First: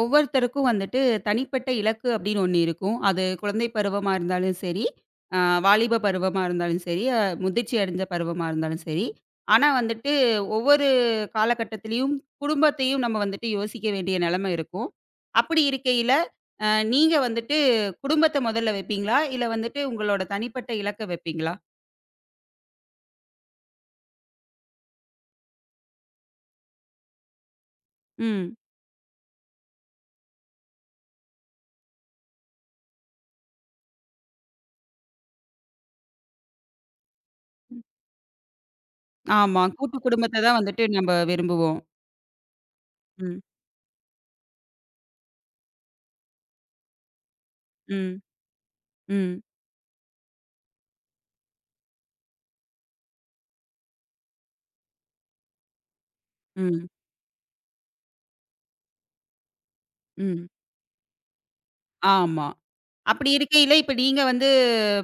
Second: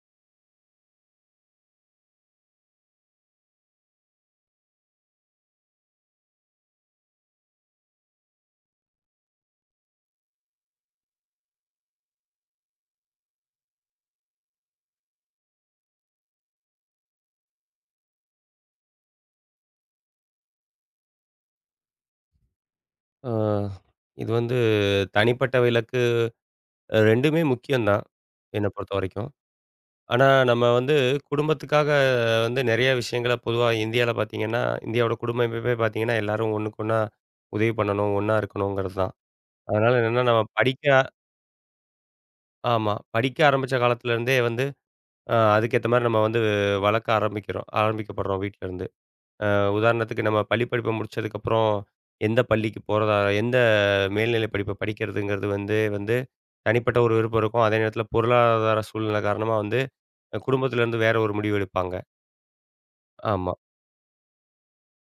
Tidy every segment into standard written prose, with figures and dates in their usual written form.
ஒவ்வொருத்தருக்கும் வந்துட்டு தனிப்பட்ட இலக்கு அப்படின்னு ஒண்ணு இருக்கும். அது குழந்தை பருவமா இருந்தாலும் சரி, அ வாலிப பருவமா இருந்தாலும் சரி, முதிர்ச்சி அடைஞ்ச பருவமா இருந்தாலும் சரி. ஆனா வந்துட்டு ஒவ்வொரு காலகட்டத்திலயும் குடும்பத்தையும் நம்ம வந்துட்டு யோசிக்க வேண்டிய நிலைமை இருக்கும். அப்படி இருக்கையில, அ நீங்க வந்துட்டு குடும்பத்த முதல்ல வைப்பீங்களா? இல்ல வந்துட்டு உங்களோட தனிப்பட்ட இலக்க வைப்பீங்களா? ஆ, இது வந்து தனிப்பட்ட விலக்கு 2மே முக்கியம்தான், ம். என்ன பொறுத்தவரைக்கும். ஆனா, நம்ம வந்து குடும்பத்துக்காக வந்து நெறைய விஷயங்கள பொதுவா இந்தியால பார்த்தீங்கன்னா, இந்தியாவோட குடும்ப அமைப்பே பார்த்தீங்கன்னா, எல்லாரும் ஒண்ணுக்கு ஒண்ணா உதவி பண்ணணும், ஒண்ணா இருக்கணுங்கிறது தான். ஆமா. கூட்டு அதனால என்னன்னா, குடும்பத்த நம்ம தான் வந்துட்டு படிக்க நம்ம விரும்புவோம். ஆமா. படிக்க ம். ஆரம்பிச்ச காலத்திலேருந்தே வந்து, அதுக்கேத்த மாரி நம்ம வந்து வளர்க்க ம். ஆரம்பிக்கப்படுறோம் வீட்லேருந்து. ம். உதாரணத்துக்கு நம்ம பள்ளி படிப்பை முடிச்சதுக்கப்புறம் எந்த பள்ளிக்கு போறதா எந்த மேல்நிலை படிப்பை படிக்கிறதுங்கிறது வந்து வந்து ம். தனிப்பட்ட ஒரு விருப்பம் இருக்கும். அதே நேரத்தில பொருளாதார சூழ்நிலை காரணமா வந்து ம். குடும்பத்திலேருந்து வேற ஒரு முடிவு எடுப்பாங்க. ஆமா. அப்படி ஆமா. இருக்கையில, இப்ப நீங்க வந்து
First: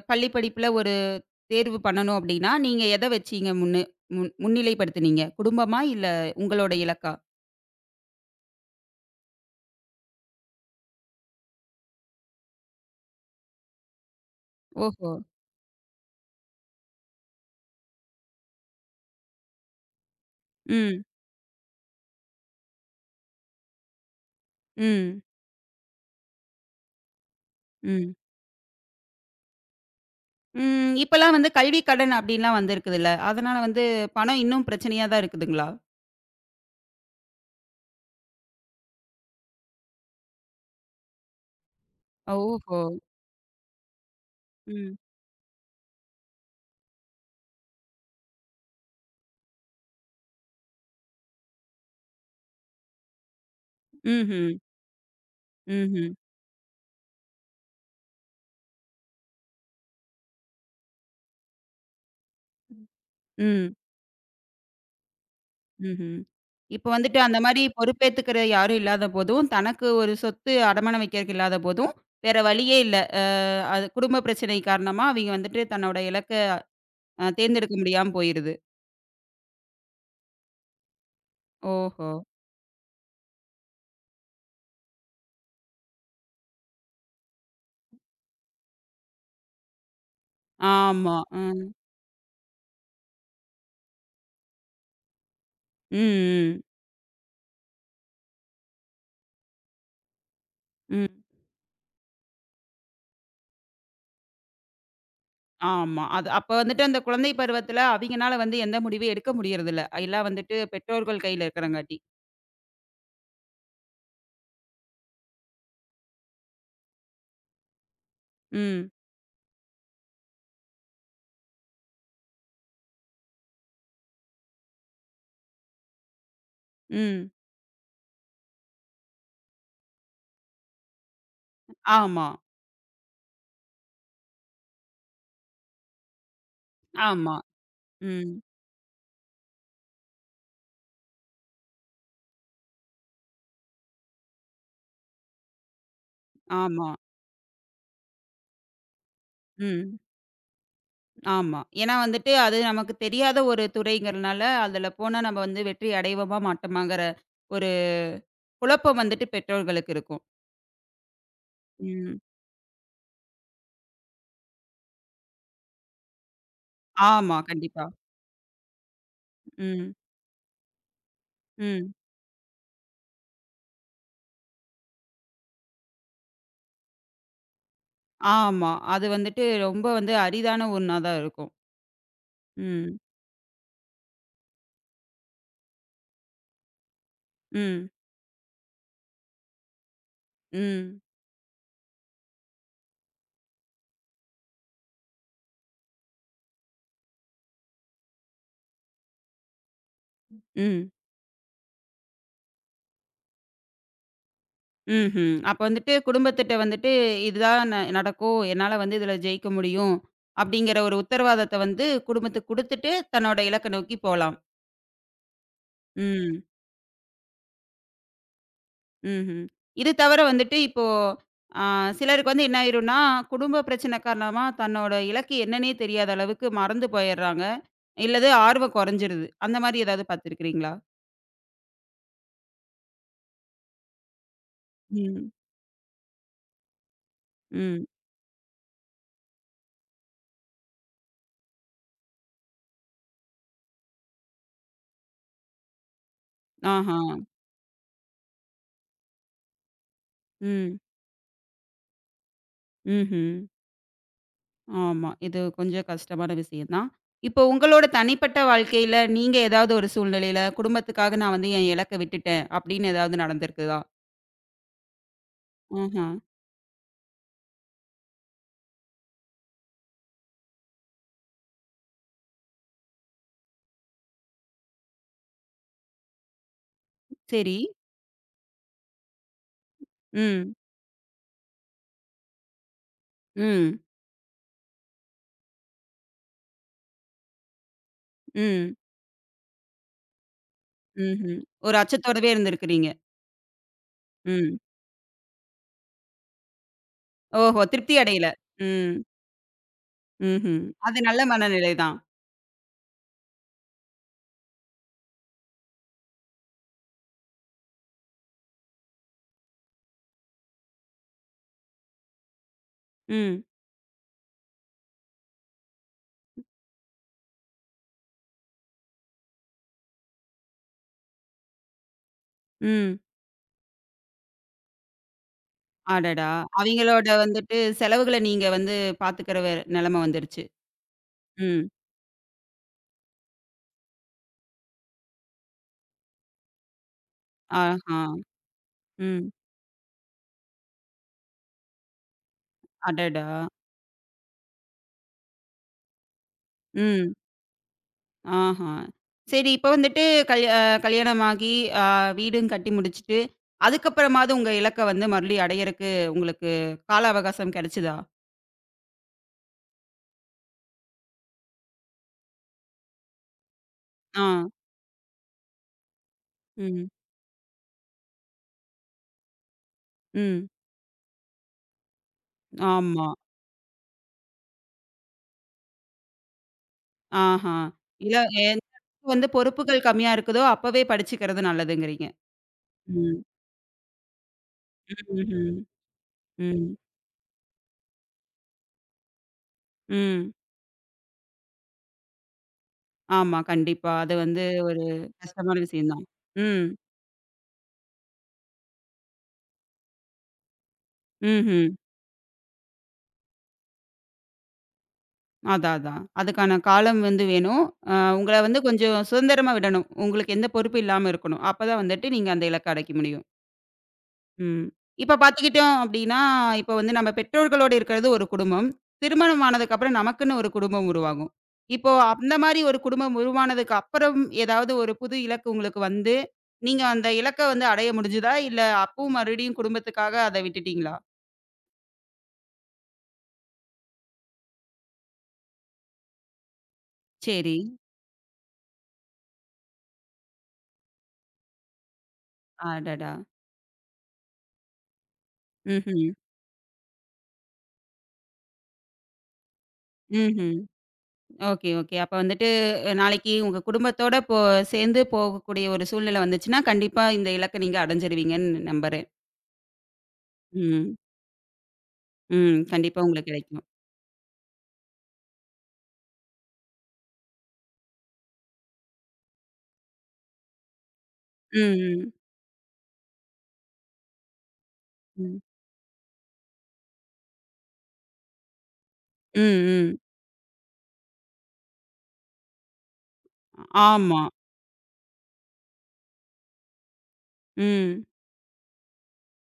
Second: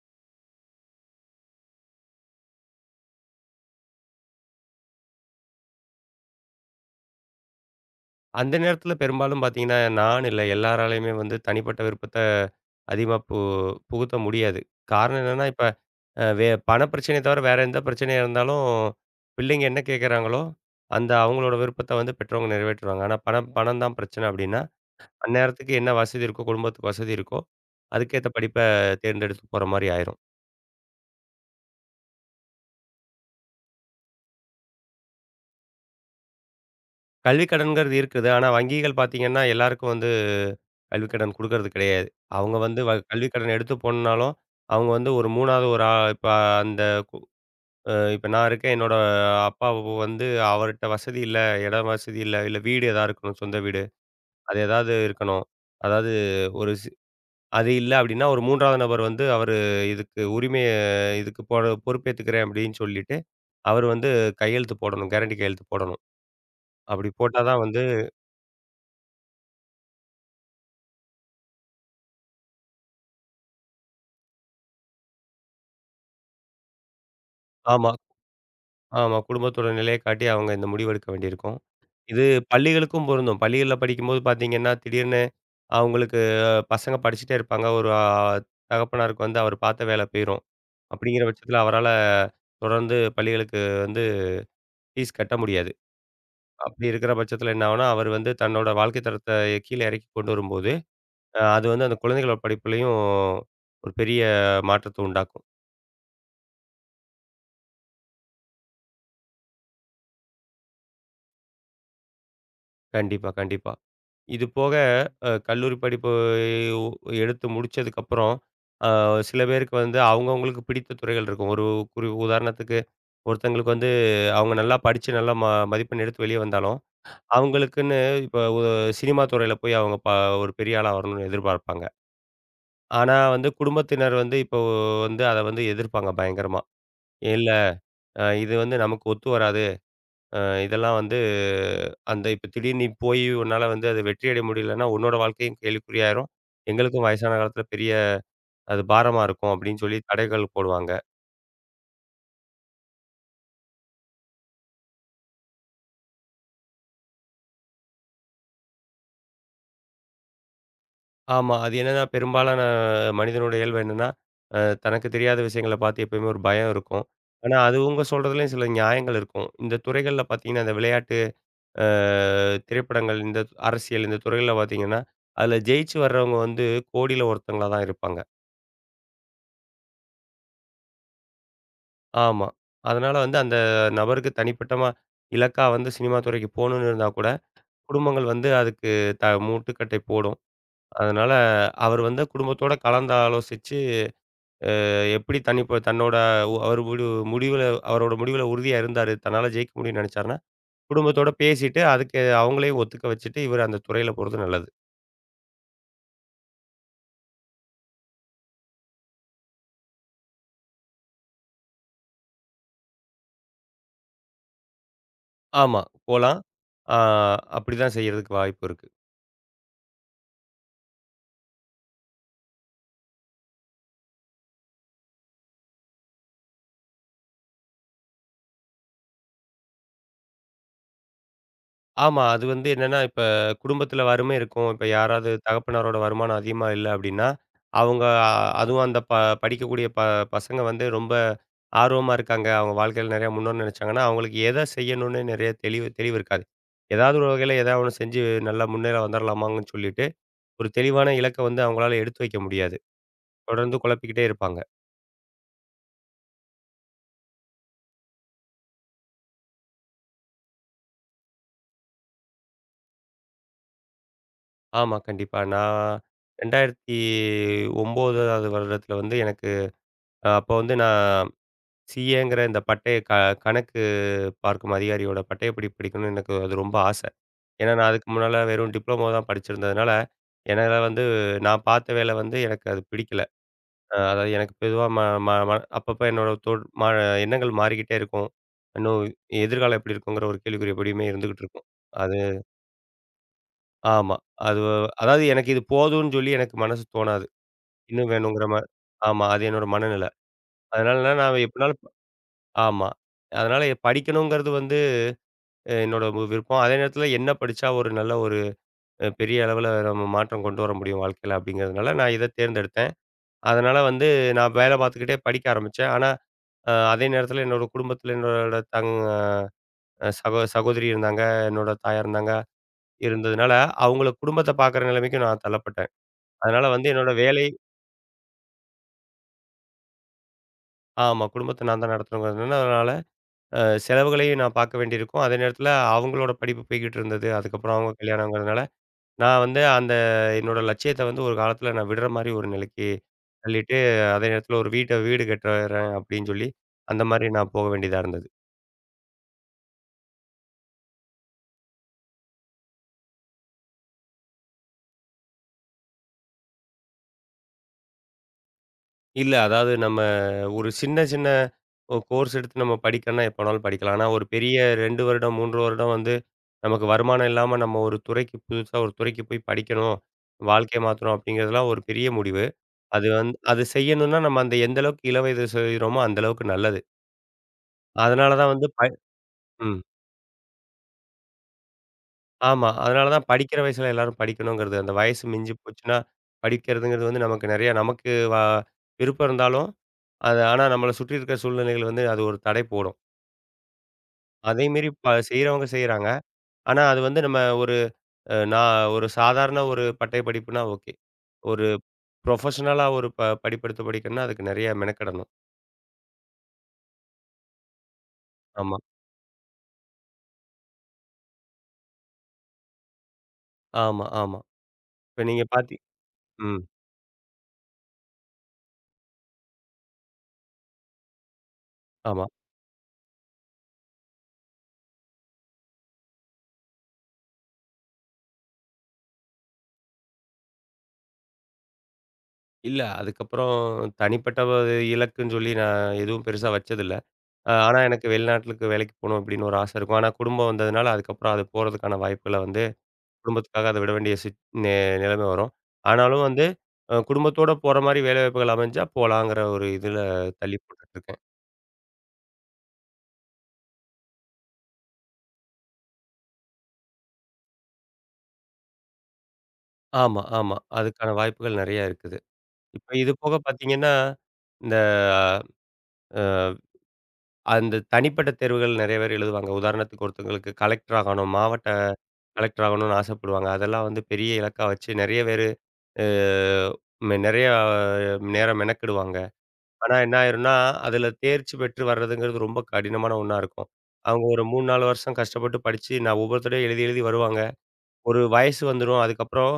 பள்ளி படிப்புல ஒரு தேர்வு பண்ணணும் அப்படின்னா, நீங்க எத வச்சீங்க முன்னு முன் முன்னிலைப்படுத்துனீங்க? குடும்பமா? இல்ல உங்களோட இலக்கா? அந்த நேரத்தில பெரும்பாலும் பார்த்தீங்கன்னா, நான் இல்ல எல்லாராலயுமே வந்து தனிப்பட்ட விருப்பத்த அதிகமா புகுத்த முடியாது. ஓஹோ! காரணம் என்னன்னா, இப்ப அ வே பண பிரச்சனைய தவிர வேற எந்த பிரச்சனையா இருந்தாலும், பிள்ளைங்க என்ன கேட்குறாங்களோ, ம், அந்த அவங்களோட விருப்பத்த வந்து பெற்றவங்க நிறைவேற்றுவாங்க. ஆனா பணம் பணம் தான் பிரச்சனை அப்படின்னா ம், அந்நேரத்துக்கு என்ன வசதி இருக்கோ, குடும்பத்துக்கு வசதி இருக்கோ, ம். அதுக்கேத்த படிப்ப தேர்ந்தெடுத்து போற மாரி ஆயிரும். ம். இப்பலாம் வந்து கல்வி கடன் அப்படின்லாம் வந்திருக்குதுல்ல. அதனால வந்து பணம் இன்னும் பிரச்சனையா தான் இருக்குதுங்களா? கல்விக் கடன்ங்கிறது இருக்குது. ஆனா வங்கிகள் பார்த்தீங்கன்னா, எல்லாருக்கும் வந்து கல்விக் கடன் குடுக்கறது கிடையாது. அவங்க ஓஹோ! வந்து கல்விக் கடன் எடுத்து போணும்னாலும், அவங்க ம். வந்து ஒரு 3வது ஒரு இப்ப அந்த இப்ப நான் இருக்கேன். என்னோட அப்பா வந்து அவர்ட்ட வசதி இல்ல, இடம் வசதி இல்ல, இல்ல வீடு எதா இருக்கணும், சொந்த வீடு. ம்ஹ்ம். அது ஏதாவது இருக்கணும். ம்ஹ்ம். அதாவது ஒரு அது இல்ல அப்டின்னா, ஒரு 3வது நபர் வந்து அவரு இதுக்கு உரிமைய இதுக்கு பொறுப்பேத்துக்கிறேன் அப்டின்னு சொல்லிட்டு, ம். அவரு வந்து கையெழுத்து போடணும். கேரண்டி கையெழுத்து போடணும். ம்ஹ்ம். இப்ப அப்டி வந்துட்டு அந்த போட்டா தான் மாரி வந்து பொறுப்பேத்துக்கிற யாரும் இல்லாத போதும், தனக்கு ஒரு சொத்து அடமானம் வைக்கிறக்கு இல்லாத போதும், வேற வழியே இல்ல. அது குடும்ப பிரச்சனை காரணமா அவிங்க வந்துட்டு தன்னோட இலக்க தேர்ந்தெடுக்க ஆமா, முடியாம போயிருது. ஆமா. குடும்பத்தோட நிலைய காட்டி அவங்க இந்த முடிவு எடுக்க வேண்டியிருக்கும். ஓஹோ! இது பள்ளிகளுக்கும் பொருந்தும். பள்ளிகள்ல படிக்கும்போது பார்த்தீங்கன்னா, திடீர்னு அவங்களுக்கு பசங்க படிச்சுட்டே இருப்பாங்க. ஒரு தகப்பனாருக்கு வந்து அவர் பார்த்த வேல போயிரும். ஆமா. அப்டிங்கிற பட்சத்தில ம். அவரால தொடர்ந்து பள்ளிகளுக்கு வந்து ஃபீஸ் கட்ட முடியாது. ம், அப்படி இருக்கிற பட்சத்தில என்ன ஆகும்னா, அவர் வந்து தன்னோட வாழ்க்கை தரத்த கீழ இறக்கி கொண்டு வரும்போது, ம், ம். அது வந்து அந்த குழந்தைகளோட படிப்புலயும் ஒரு பெரிய மாற்றத்த உண்டாக்கும். ஆமா. அது அப்ப வந்துட்டு அந்த குழந்தை பருவத்துல அவிங்கனால வந்து எந்த முடிவும் எடுக்க முடியறதில்ல. எல்லாம் வந்துட்டு பெற்றோர்கள் கையில இருக்கிறங்காட்டி. கண்டிப்பா, கண்டிப்பா. இது போக கல்லூரி படிப்பு உ எடுத்து முடிச்சதுக்கப்புறம், அ ம், சில பேருக்கு வந்து அவங்கவங்களுக்கு பிடித்த துறைகள் இருக்கும். ஒரு உதாரணத்துக்கு ஒருத்தங்களுக்கு வந்து அவங்க நல்லா படிச்சு நல்லா மதிப்பெண் எடுத்து வெளிய வந்தாலும், ம். அவங்களுக்குன்னு இப்ப சினிமா துறையில போய் அவங்க ஒரு பெரிய ஆளா வரணும்னு எதிர்பார்ப்பாங்க. ஆமா, ஆனா வந்து குடும்பத்தினர் வந்து இப்போ வந்து அத வந்து எதிர்ப்பாங்க பயங்கரமா. ஆமா. இல்ல ம். இது வந்து நமக்கு ஒத்து வராது. அ இதெல்லாம் வந்து அந்த இப்ப திடீர்னு நீ போய் உன்னால வந்து அது வெற்றி அடைய முடியலன்னா, உன்னோட வாழ்க்கையும் கேள்விக்குறியாயிரும். ஆமா. எங்களுக்கும் வயசான காலத்துல பெரிய அது பாரமா இருக்கும் அப்படின்னு ம். சொல்லி தடைகள் போடுவாங்க. ஆமா. ஏன்னா வந்துட்டு, அது நமக்கு தெரியாத ஒரு துறைங்கிறனால, அதுல போனா நம்ம வந்து வெற்றி அடைவோமா, மாட்டோமாங்கிற ஒரு குழப்பம் வந்துட்டு பெற்றோர்களுக்கு இருக்கும். ஆமா. அது என்னன்னா ம். பெரும்பாலான மனிதனோட இயல்பு என்னன்னா, அ தனக்கு தெரியாத விஷயங்கள பார்த்து எப்பயுமே ஒரு பயம் இருக்கும். ஆமா, ஆனா அது கண்டிப்பா. அவங்க சொல்றதுலயும் சில நியாயங்கள் இருக்கும். இந்த ம், துறைகள்ல பார்த்தீங்கன்னா, இந்த விளையாட்டு அ ம். திரைப்படங்கள் இந்த அரசியல் இந்த துறையில பார்த்தீங்கன்னா, அதில ஜெயிச்சு வர்றவங்க வந்து கோடியில ஒருத்தங்களா தான் இருப்பாங்க. ஆமா. அது வந்துட்டு ரொம்ப வந்து அரிதான ஒண்ணா தான் இருக்கும். ஆமா. ம், அதனால வந்து அந்த நபருக்கு தனிப்பட்டமா இலக்கா வந்து சினிமா துறைக்கு போணும்னு இருந்தா கூட, ம், குடும்பங்கள் வந்து அதுக்கு முட்டுக்கட்டை போடும். ம், அதனால அவர் வந்து குடும்பத்தோட கலந்து ஆலோசிச்சு எப்படி தன்னோட உ- அவர் முடி முடிவுல அவரோட முடிவுல உறுதியா இருந்தாரு. தன்னால ஜெயிக்க முடியும்னு நெனைச்சாருன்னா, ம், குடும்பத்தோட பேசிட்டு அதுக்கு அவங்களையும் ஒத்துக்க வச்சுட்டு, இவர் அந்த துறையில போறது நல்லது. ம்ஹ்ம். அப்ப வந்துட்டு குடும்பத்திட்ட வந்துட்டு, "இதுதான் நடக்கும். என்னால வந்து இதுல ஜெயிக்க முடியும்." அப்படிங்கிற ஒரு உத்தரவாதத்த வந்து குடும்பத்துக்கு குடுத்துட்டு, தன்னோட இலக்க நோக்கி போலாம். ஆமா. போலாம். ம். ஆ அப்படிதான் செய்யறதுக்கு வாய்ப்பு இருக்கு. ம்ஹ்ம். இது தவிர வந்துட்டு இப்போ அ சிலருக்கு வந்து என்ன ஆயிரும்னா, குடும்ப பிரச்சனை காரணமா தன்னோட இலக்கு என்னன்னே தெரியாத அளவுக்கு மறந்து போயிர்றாங்க. இல்லது ஆர்வம் குறைஞ்சிருது. அந்த மாரி ஏதாவது பார்த்துருக்கிறீங்களா? ஆமா. அது வந்து என்னன்னா, இப்ப குடும்பத்தில வறுமை இருக்கும். இப்ப யாராவது ம். தகப்பனாரோட வருமானம் அதிகமா இல்ல அப்படின்னா, ம். அவங்க அதுவும் அந்த படிக்கக்கூடிய பசங்க வந்து ரொம்ப ஆர்வமா இருக்காங்க. அவங்க வாழ்க்கையில நெறையா முன்னேறணும்னு நெனைச்சாங்கன்னா, அவங்களுக்கு எத செய்யணும்னு நெறைய தெளிவு தெளிவு இருக்காது. ஆஹா. ஏதாவது ஒரு வகையில ஏதாவது ஒண்ணு செஞ்சு நல்லா முன்னேற வந்துரலாமாங்கன்னு சொல்லிட்டு, ஒரு ம். தெளிவான இலக்க வந்து அவங்களால எடுத்து வைக்க முடியாது. ம்ஹ்ம். தொடர்ந்து குழப்பிக்கிட்டே இருப்பாங்க. ஆமா. இது கொஞ்சம் கஷ்டமான விஷயம் தான். இப்போ உங்களோட தனிப்பட்ட வாழ்க்கையில நீங்க ஏதாவது ஒரு சூழ்நிலையில குடும்பத்துக்காக நான் வந்து என் இலக்க விட்டுட்டேன் அப்படின்னு ஏதாவது நடந்திருக்குதா? ஆமா, கண்டிப்பா. நான் ஆஹா. 2009வது வருடத்தில வந்து எனக்கு அப்போ வந்து நான் சிஏங்கிற இந்த பட்டய கணக்கு பார்க்கும் அதிகாரியோட பட்டய படிப்பு படிக்கணும்னு எனக்கு அது ரொம்ப ஆசை. சரி. ஏன்னா, நான் அதுக்கு முன்னால வெறும் டிப்ளமோ தான் படிச்சிருந்ததுனால, ம். என்னால வந்து நான் பார்த்த வேலை வந்து எனக்கு அது பிடிக்கல. ம். அதாவது எனக்கு பொதுவா ம ம ம அப்பப்போ என்னோட தொ ம எண்ணங்கள் மாறிக்கிட்டே இருக்கும். ம். இன்னும் எதிர்காலம் எப்படி இருக்குங்கிற ஒரு கேள்விக்குறி எப்படியுமே ம்ஹ்ம். இருந்துகிட்டு இருக்கும். ஒரு அது அச்சத்தோடவே இருந்திருக்கிறீங்க. ஆமா. ம். அது அதாவது எனக்கு இது போதும்ன்னு சொல்லி எனக்கு மனசு தோணாது. ஓஹோ! திருப்தி இன்னும் அடையல. வேணுங்கிற மாரி ம். ஆமா. அது என்னோட மனநிலை. ம்ஹ்ம். அது அதனால நல்ல நான் மனநிலை எப்படினாலும் தான். ஆமா. அதனால படிக்கணுங்கிறது வந்து என்னோட விருப்பம். அதே நேரத்தில என்ன படிச்சா ஒரு நல்ல ஒரு பெரிய அளவில நம்ம மாற்றம் கொண்டு வர முடியும் வாழ்க்கையில அப்படிங்கிறதுனால நான் இத தேர்ந்தெடுத்தேன். ம். அதனால வந்து நான் வேலை பார்த்துக்கிட்டே படிக்க ஆரம்பிச்சேன். ஆனா அதே நேரத்தில என்னோட குடும்பத்தில என்னோட சகோதரி இருந்தாங்க. என்னோட தாயா இருந்தாங்க. ம். இருந்ததுனால அவங்கள குடும்பத்த பார்க்குற நிலைமைக்கு நான் தள்ளப்பட்டேன். அடடா! அதனால வந்து அவிங்களோட என்னோட வேலை வந்துட்டு செலவுகள நீங்க வந்து பாத்துக்கிற நெலைம வந்துருச்சு. ஆமா. குடும்பத்த ம். நான் தான் நடத்தணுங்கிறதுனால செலவுகளையும் நான் பார்க்க வேண்டியிருக்கும். அதே நேரத்தில அவங்களோட படிப்பு போய்க்கிட்டு இருந்தது. அதுக்கப்புறம் அவங்க ஆஹா! கல்யாணங்கிறதுனால, ம். நான் வந்து அந்த என்னோட லட்சியத்த வந்து ஒரு காலத்தில நான் விடுற மாரி ஒரு நிலைக்கு அடடா! தள்ளிட்டு, அதே நேரத்தில ஒரு வீடு கட்டுறேன் அப்படின்னு சொல்லி, அந்த ம். மாரி நான் போக வேண்டியதா இருந்தது. ஆஹா! சரி இப்ப வந்துட்டு கல் அ கல்யாணமாகி அ வீடும் கட்டி முடிச்சுட்டு, அதுக்கப்புறமாவது உங்க இலக்க வந்து மறுபடியும் அடையறக்கு உங்களுக்கு கால அவகாசம் கெடைச்சதா? இல்ல அதாவது நம்ம ஒரு சின்ன சின்ன கோர்ஸ் எடுத்து நம்ம படிக்கணும்னா எப்ப வேணாலும் படிக்கலாம். ஆனா ஒரு ஆ. பெரிய 2 வருடம், 3 வருடம் வந்து நமக்கு ம். வருமானம் இல்லாம நம்ம ஒரு துறைக்கு புதுசா ஒரு துறைக்கு போய் படிக்கணும், ம். வாழ்க்கைய மாத்தணும் அப்படிங்கிறதெல்லாம் ஒரு பெரிய முடிவு. அது ஆமா. வந்து அது செய்யணும்னா, நம்ம அந்த எந்த அளவுக்கு இள வயது செய்றோமோ, அந்த அளவுக்கு நல்லது. ஆஹா. இல்ல அதனால தான் எந்த வந்து அளவுக்கு வந்து ம். பொறுப்புகள் கம்மியா இருக்குதோ, அப்பவே படிச்சுக்கிறது நல்லதுங்கிறீங்க. ஆமா. அதனால ம். தான் படிக்கிற வயசுல எல்லாரும் படிக்கணுங்கிறது. அந்த வயசு மிஞ்சி ம்ஹ்ம். போச்சுன்னா, ம். படிக்கிறதுங்கிறது வந்து நமக்கு நெறையா நமக்கு விருப்பம் இருந்தாலும், ம். அது ஆனா நம்மள சுற்றி இருக்கிற சூழ்நிலைகள் வந்து அது ஒரு தடை போடும். ஆமா, கண்டிப்பா. அது வந்து அதே ஒரு மீறி கஷ்டமான செய்றவங்க விஷயம் தான். செய்றாங்க. ம். ஆனா அது வந்து நம்ம ஒரு நான் ஒரு சாதாரண ஒரு பட்டய படிப்புனா ஓகே. ஒரு ம்ஹ்ம். ப்ரொஃபஷனலா ஒரு படிப்பெடுத்து படிக்கணும்னா, அதுக்கு நெறைய மெனக்கெடணும். அதான், அதான். அதுக்கான காலம் வந்து வேணும். அ உங்கள வந்து ஆமா, கொஞ்சம் சுதந்திரமா விடணும். உங்களுக்கு எந்த பொறுப்பும் இல்லாம இருக்கணும். அப்பதான் வந்துட்டு நீங்க அந்த இலக்க அடைக்க முடியும். ஆமா, ஆமா. ம். இப்ப இப்ப நீங்க பார்த்துக்கிட்டோம் அப்டின்னா, ம். இப்ப வந்து நம்ம பெற்றோர்களோட இருக்கிறது ஒரு குடும்பம். திருமணம் ஆனதுக்கப்புறம் நமக்குன்னு ஒரு குடும்பம் உருவாகும். இப்போ ஆமா. அந்த மாரி ஒரு குடும்பம் உருவானதுக்கு அப்புறம் ஏதாவது ஒரு புது இலக்கு உங்களுக்கு வந்து, நீங்க அந்த இலக்க வந்து அடைய முடிஞ்சுதா? இல்ல அப்பவும் மறுபடியும் குடும்பத்துக்காக அத விட்டுட்டீங்களா? இல்ல. அதுக்கப்புறம் தனிப்பட்ட ஒரு இலக்குன்னு சொல்லி நான் எதுவும் பெருசா வச்சதில்ல. சரி. ஆனா எனக்கு வெளிநாட்டுக்கு வேலைக்கு போணும் அப்படின்னு ஒரு ஆசை இருக்கும். ஆனா குடும்பம் வந்ததுனால அதுக்கப்புறம் அது போறதுக்கான வாய்ப்புகள வந்து அடடா! குடும்பத்துக்காக அத விட வேண்டிய சிச் நெ நிலைமை வரும். ம்ஹ்ம். ஆனாலும் வந்து குடும்பத்தோட போற மாரி வேலைவாய்ப்புகள் அமைஞ்சா போலாங்கிற ஒரு இதுல ம்ஹ்ம். தள்ளி போட்டுட்டுருக்கேன். Okay, okay. அப்ப வந்துட்டு நாளைக்கு உங்க குடும்பத்தோட சேர்ந்து போகக்கூடிய ஒரு சூழ்நிலை வந்துச்சுன்னா, கண்டிப்பா இந்த இலக்க நீங்க அடைஞ்சிருவீங்கன்னு நம்புறேன். ஆமா, ஆமா. ம். அதுக்கான வாய்ப்புகள் நெறையா இருக்குது. ம். இப்ப கண்டிப்பா இது உங்களுக்கு போக கிடைக்கும். பார்த்தீங்கன்னா, இந்த அ அந்த தனிப்பட்ட தேர்வுகள் நெறைய பேர் எழுதுவாங்க. உதாரணத்துக்கு ஒருத்தங்களுக்கு கலெக்டர் ஆகணும், மாவட்ட ம், ம், கலெக்டர் ஆகணும்னு ஆசைப்படுவாங்க. அதெல்லாம் வந்து பெரிய இலக்கா வச்சு நெறைய ம், பேரு அ மெ நெறையா நேரம் மெனக்கிடுவாங்க. ம், ஆனா ம். என்ன ஆயிரும்னா, அதில தேர்ச்சி பெற்று வர்றதுங்கிறது ரொம்ப கடினமான ஒண்ணா இருக்கும். ஆமா. அவங்க ஒரு 3, 4 வருஷம் கஷ்டப்பட்டு படிச்சு, நான் ஒவ்வொருத்தரையும் எழுதி எழுதி வருவாங்க. ம், ஒரு வயசு வந்துரும். அதுக்கப்புறம்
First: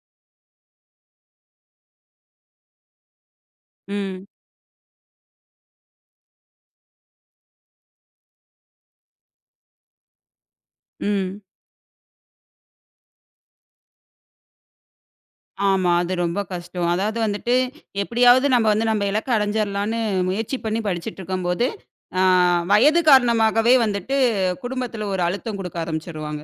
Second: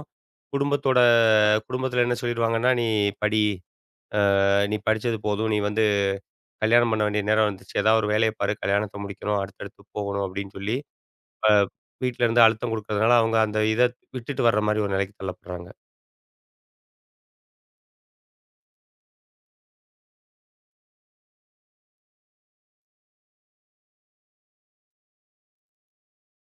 குடும்பத்தோட குடும்பத்தில என்ன சொல்லிருவாங்கன்னா, "நீ படி. ம், நீ படிச்சது போதும். நீ வந்து கல்யாணம் பண்ண வேண்டிய நேரம் வந்துருச்சு. ஏதாவது ஒரு வேலைய பாரு. கல்யாணத்த முடிக்கணும். அடுத்தடுத்து போகணும்." அப்படின்னு சொல்லி ம். இப்ப வீட்ல இருந்து அழுத்தம் குடுக்கறதுனால, அவங்க அந்த இத விட்டுட்டு வர்ற மாரி ஒரு நிலைக்கு தள்ளப்படுறாங்க. ஆமா. அது ரொம்ப கஷ்டம். அதாவது வந்துட்டு, எப்படியாவது நம்ம வந்து நம்ம இலக்க அடைஞ்சிரலான்னு முயற்சி பண்ணி படிச்சுட்டுருக்கும்போது, ஆ வயது காரணமாகவே வந்துட்டு குடும்பத்தில ஒரு அழுத்தம் குடுக்க ஆரம்பிச்சுருவாங்க.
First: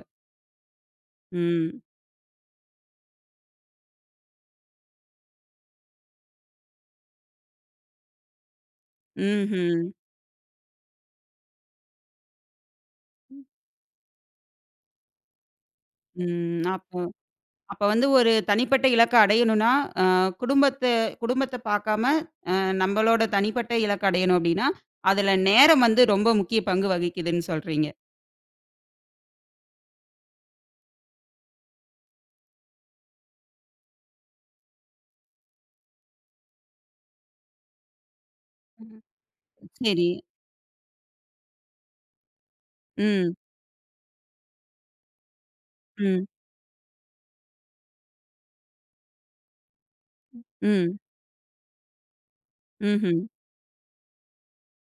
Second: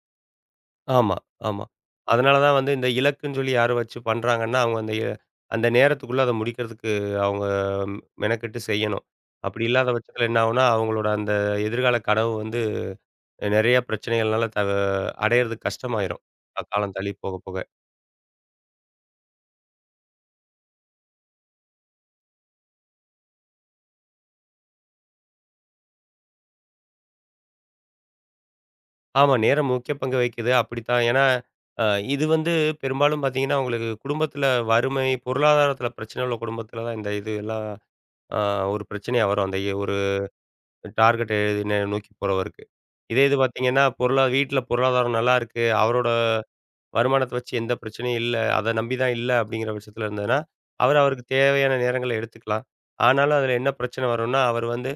ஆமா, ஆமா. ம். அதனால தான் வந்து இந்த இலக்குன்னு சொல்லி யாரும் வச்சு பண்றாங்கன்னா, அவங்க அந்த அந்த நேரத்துக்குள்ள அத முடிக்கிறதுக்கு அவங்க மெனக்கெட்டு செய்யணும். அப்படி ம்ஹ்ம். இல்லாத பட்சத்தில என்ன ஆகும்னா, அவங்களோட அந்த எதிர்கால கனவு வந்து நெறைய பிரச்சனைகள்னால அடையறதுக்கு கஷ்டமாயிரும். ம். காலம் அப்போ தள்ளி போக போக. அப்போ வந்து ஒரு தனிப்பட்ட இலக்க அடையணும்னா, அ குடும்பத்த குடும்பத்த பார்க்காம, அ நம்மளோட தனிப்பட்ட இலக்க அடையணும் அப்படின்னா, அதில நேரம் வந்து ரொம்ப முக்கிய பங்கு வகிக்குதுன்னு சொல்றீங்க. ஆமா நேரம் முக்கிய பங்கு வகிக்குது. அப்படித்தான். ஏன்னா, அ இது வந்து பெரும்பாலும் பார்த்தீங்கன்னா, உங்களுக்கு குடும்பத்தில வறுமை, பொருளாதாரத்தில பிரச்சனை உள்ள குடும்பத்தில தான் இந்த இது எல்லாம் ஆ ஒரு பிரச்சனையா வரும். அந்த ஒரு சரி. டார்கெட் நோக்கி போறவருக்கு. இதே ம், இது பார்த்தீங்கன்னா, வீட்ல பொருளாதாரம் நல்லாருக்கு. அவரோட ம், வருமானத்த வச்சு எந்த பிரச்சனையும் இல்ல. அத நம்பி தான் இல்ல அப்படிங்கிற பட்சத்தில இருந்ததுன்னா, ம், அவர் அவருக்கு தேவையான நேரங்கள எடுத்துக்கலாம். ம்ஹ்ம், ஆனாலும் அதில என்ன பிரச்சனை வரும்னா, அவர் வந்து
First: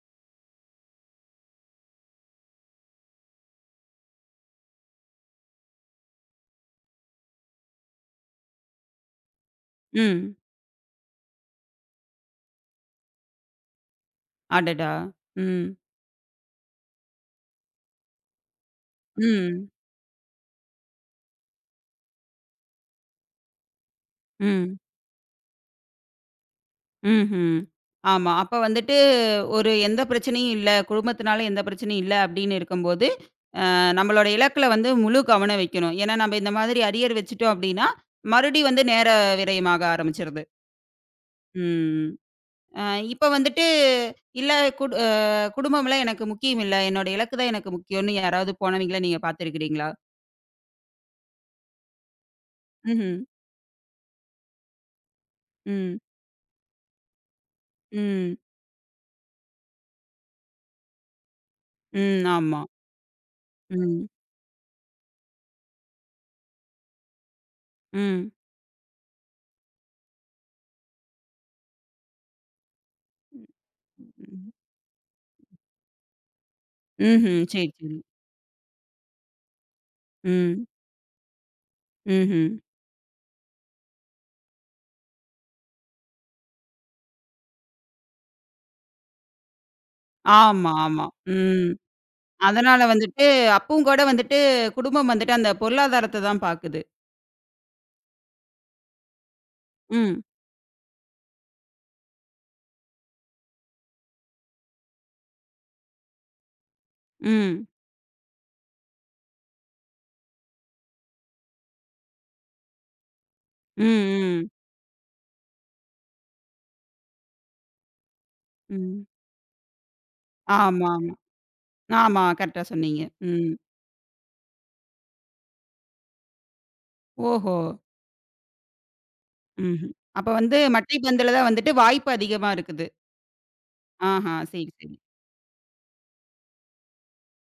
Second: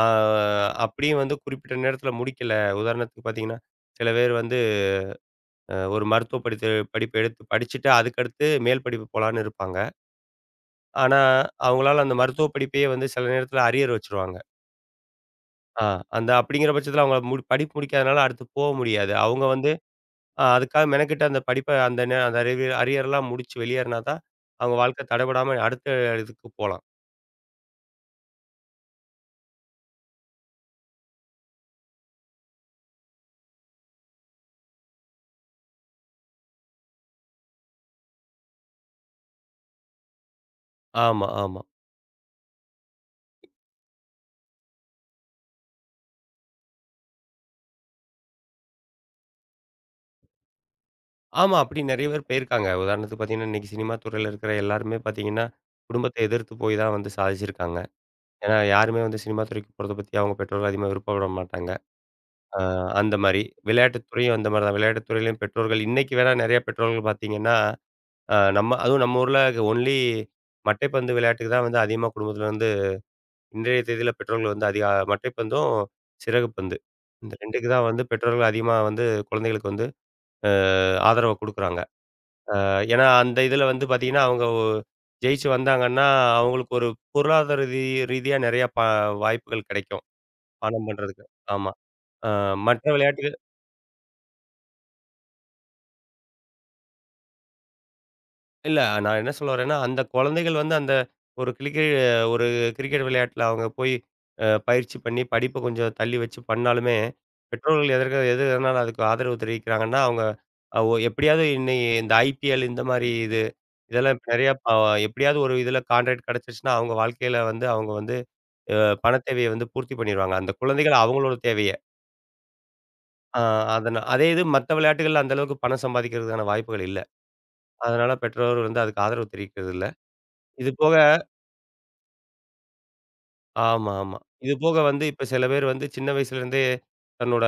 ஆ அப்படியும் வந்து குறிப்பிட்ட நேரத்தில முடிக்கல. உதாரணத்துக்கு பார்த்தீங்கன்னா, சில பேர் வந்து ஒரு மருத்துவ படிப்பு எடுத்து படிச்சுட்டு அதுக்கடுத்து மேல் படிப்பு போலான்னு இருப்பாங்க. ம். ஆனா, அவங்களால அந்த மருத்துவ படிப்பையே வந்து சில நேரத்தில அரியர் வச்சுருவாங்க. அடடா! ம், ஆ, அந்த அப்படிங்கிற பட்சத்தில அவங்க படிப்பு முடிக்காதனால அடுத்து போ முடியாது. அவங்க ம், வந்து அதுக்காக மெனக்கெட்டு அந்த படிப்ப அந்த அறிவு அரியர்லாம் முடிச்சு வெளியேறினா தான், அவங்க ம், வாழ்க்கை தடைபடாம அடுத்த இதுக்கு போலாம். ம்ஹ்ம். ஆமா. அப்ப வந்துட்டு ஒரு எந்த பிரச்சனையும் இல்ல. குடும்பத்தினால எந்த பிரச்சனையும் இல்ல அப்படின்னு இருக்கும்போது, நம்மளோட இலக்குல வந்து முழு கவனம் வைக்கணும். ஏன்னா, நம்ம இந்த மாதிரி அரியர் வச்சுட்டோம் அப்படின்னா, மறுபடியும் வந்து நேர விரயமாக ஆரம்பிச்சுருது. ஆமா, ஆமா. ம். அ இப்ப வந்துட்டு இல்ல குடு அ குடும்பம்லாம் எனக்கு முக்கியம் இல்ல. என்னோட இலக்கு தான் எனக்கு முக்கியம்னு யாராவது போனவங்கள நீங்க பார்த்துருக்கிறீங்களா? ஆமா, அப்படி நெறைய பேர் போயிருக்காங்க. ம்ஹ்ம். உதாரணத்துக்கு பார்த்தீங்கன்னா, இன்னைக்கு சினிமா துறையில இருக்கிற எல்லாருமே பார்த்தீங்கன்னா, ம், குடும்பத்த எதிர்த்து போய் தான் வந்து சாதிச்சிருக்காங்க. ம். ஏன்னா, யாருமே வந்து சினிமா துறைக்கு போறத பத்தி அவங்க பெற்றோர்கள் அதிகமா விருப்பப்பட மாட்டாங்க. ம். அ ஆமா. அந்த மாரி. விளையாட்டுத் ம். துறையும் அந்த மாரி தான். விளையாட்டுத் துறையிலயும் பெற்றோர்கள் இன்னைக்கு வேணா நெறைய பெற்றோர்கள் பார்த்தீங்கன்னா ம். நம்ம அதுவும் நம்ம ஊர்ல ஒன்லி மட்டைப்பந்து விளையாட்டுக்கு தான் வந்து அதிகமா குடும்பத்தில வந்து இன்றைய தேதியில பெற்றோர்கள் வந்து அதிக மட்டைப்பந்தும், சிறகு பந்து. இந்த ம்ஹ்ம். சரி, 2க்கு தான் சரி. வந்து பெற்றோர்கள் அதிகமா வந்து குழந்தைகளுக்கு வந்து அ ம். ஆதரவ குடுக்குறாங்க. ம்ஹ்ம். ஏன்னா அந்த இதில வந்து பார்த்தீங்கன்னா, அவங்க ஜெயிச்சு வந்தாங்கன்னா, அவங்களுக்கு ஒரு பொருளாதார ரீதியா நெறையா வாய்ப்புகள் கிடைக்கும். ஆமா, பணம் ஆமா. பண்றதுக்கு. ம். ஆமா. அ அதனால மற்ற வந்துட்டு விளையாட்டுகள் அப்பவும் கூட வந்துட்டு குடும்பம் வந்துட்டு அந்த பொருளாதாரத்த தான் பாக்குது. இல்ல. நான் என்ன சொல்ல வரேன்னா, அந்த ம். குழந்தைகள் வந்து அந்த ஒரு ஒரு கிரிக்கெட் விளையாட்டுல அவங்க போய் பயிற்சி பண்ணி படிப்ப கொஞ்சம் தள்ளி வச்சு பண்ணாலுமே, ம். பெற்றோர்கள் எதற்கு எது எதனால அதுக்கு ஆதரவு தெரிவிக்கிறாங்கன்னா, அவங்க அ ஒ எப்படியாவது இந்த ஐபிஎல் இந்த மாரி இது, ம், இதெல்லாம் இப்ப ம், நெறையா எப்படியாவது ஒரு இதுல கான்ட்ராக்ட் கிடைச்சிருச்சுன்னா, அவங்க வாழ்க்கையில வந்து அவங்க வந்து அ ம். பணத் தேவைய வந்து பூர்த்தி பண்ணிருவாங்க. அந்த ஆமா, குழந்தைகள் ஆமா. அவங்களோட தேவைய. ஆமா. கரெக்ட்டா சொன்னீங்க. ஆ ம். அதனா அதே இது மத்த விளையாட்டுகள்ல அந்த அளவுக்கு பணம் சம்பாதிக்கிறதுக்கான வாய்ப்புகள் இல்ல. ஓஹோ! அதனால பெற்றோர்கள் வந்து அதுக்கு ஆதரவு தெரிவிக்கிறது இல்ல. ம்ஹ்ம். அப்ப வந்து இது போக மட்டைப்பந்துல தான் வந்துட்டு வாய்ப்பு அதிகமா இருக்குது. ஆமா, ஆமா. ஆஹா. இது சரி, போக சரி. வந்து இப்ப சில பேர் வந்து சின்ன வயசுலேருந்தே தன்னோட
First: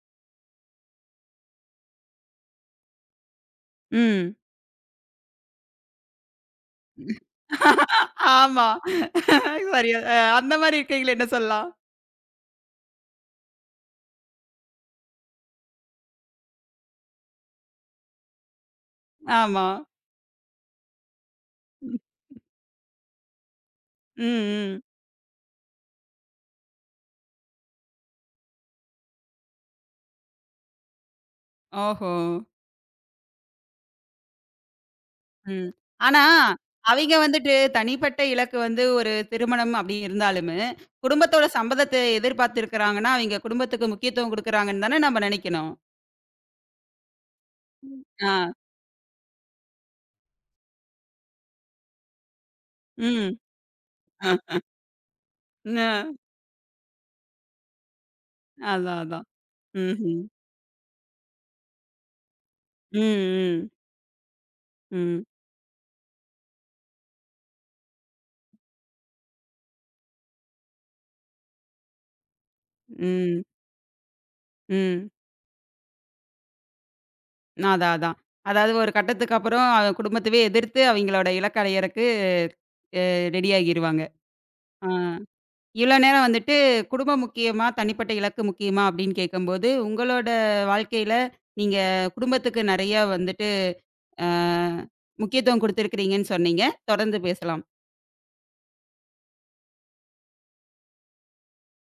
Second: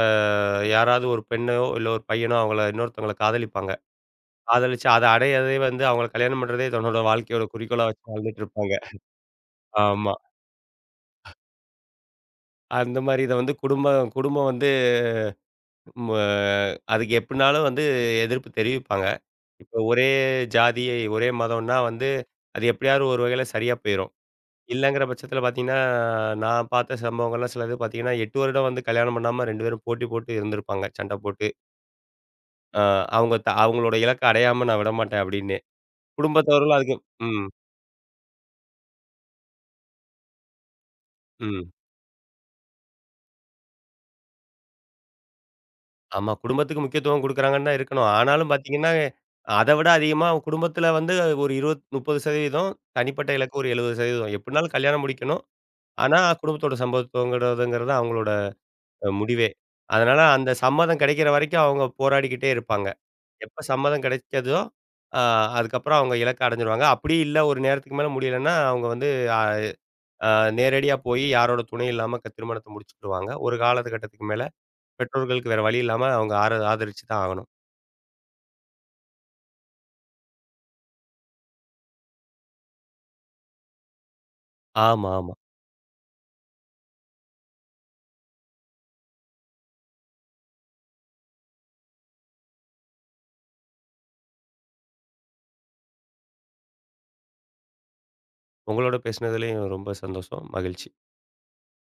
யாராவது ஒரு பெண்ணையோ, இல்ல ஒரு பையனோ அவங்கள இன்னொருத்தவங்கள காதலிப்பாங்க. ம். காதலிச்சு அத அடையவே வந்து அவங்கள கல்யாணம் பண்றதே தன்னோட வாழ்க்கையோட குறிக்கோளா வச்சு வாழ்ந்துட்டு ஆமா. இருப்பாங்க. சரியா ஆமா. அந்த மாரி இருக்கைங்கள என்ன சொல்லலாம். அந்த மாரி இத வந்து குடும்பம் குடும்பம் வந்து ம அதுக்கு எப்டினாலும் வந்து எதிர்ப்பு தெரிவிப்பாங்க. ஆமா. இப்ப ஒரே ஜாதி, ஒரே மதம்னா ம். வந்து அது எப்படியாவது ஒரு வகையில சரியா போயிரும். ம். இல்லங்கிற பட்சத்தில பார்த்தீங்கன்னா, நான் பார்த்த சம்பவங்கள்லாம் சிலது பார்த்தீங்கன்னா, 8 வருடம் வந்து கல்யாணம் பண்ணாம 2 பேரும் போட்டி போட்டு இருந்திருப்பாங்க. சண்ட போட்டு. ஓஹோ! ஆ அவங்க அவங்களோட இலக்க அடையாம நான் விடமாட்டேன் அப்படின்னு. ம். ஆனா, குடும்பத்தவர்களும் அதுக்கு அவைங்க ம், வந்துட்டு தனிப்பட்ட இலக்கு வந்து ஒரு திருமணம் அப்படி இருந்தாலுமே, குடும்பத்தோட ம். சம்மதத்த எதிர்பார்த்திருக்கிறாங்கன்னா, அவைங்க குடும்பத்துக்கு முக்கியத்துவம் குடுக்குறாங்கன்னு தானே நம்ம நெனைக்கணும். ஆமா. குடும்பத்துக்கு முக்கியத்துவம் குடுக்குறாங்கன்னு தான் இருக்கணும். ஆனாலும் ஆ. பார்த்தீங்கன்னா, அத விட அதிகமா குடும்பத்தில வந்து ஒரு 20, 30% தனிப்பட்ட ம். இலக்கு ஒரு 70% அ. எப்படினாலும் கல்யாணம் முடிக்கணும். ந ஆனா குடும்பத்தோட சம்மதத்தோங்கிறதுங்கிறது அவங்களோட அதான், அதான். முடிவே. அதனால ம்ஹ்ம். அந்த சம்மதம் கிடைக்கிற வரைக்கும் அவங்க போராடிக்கிட்டே இருப்பாங்க. ம், எப்ப ம். சம்மதம் கிடைச்சதோ, ஆ ம். அதுக்கப்புறம் அவங்க இலக்க அடைஞ்சுருவாங்க. அப்படி இல்ல ஒரு நேரத்துக்கு மேல முடியலன்னா, அவங்க வந்து அ அ நேரடியா போயி யாரோட துணையும் இல்லாம திருமணத்த முடிச்சுக்கிடுவாங்க. ம். ஒரு காலத்துகட்டத்துக்கு மேல ம். பெற்றோர்களுக்கு வேற வழி இல்லாம அவங்க ஆதரிச்சு தான் ஆகணும். அதான், அதான். அதாவது ஒரு கட்டத்துக்கு அப்புறம் குடும்பத்தவே எதிர்த்து அவைங்களோட இலக்க அடையறக்கு அ ரெடி ஆகிருவாங்க. ஆ. ஆமா, ஆமா. இவ்வளோ நேரம் வந்துட்டு குடும்பம் முக்கியமா, தனிப்பட்ட இலக்கு முக்கியமா அப்படின்னு கேட்கும்போது, உங்களோட வாழ்க்கையில நீங்க குடும்பத்துக்கு நெறைய வந்துட்டு அ முக்கியத்துவம் குடுத்துருக்கிறீங்கன்னு சொன்னீங்க. தொடர்ந்து பேசலாம். உங்களோட பேசினதுலயும் ரொம்ப சந்தோஷம். மகிழ்ச்சி.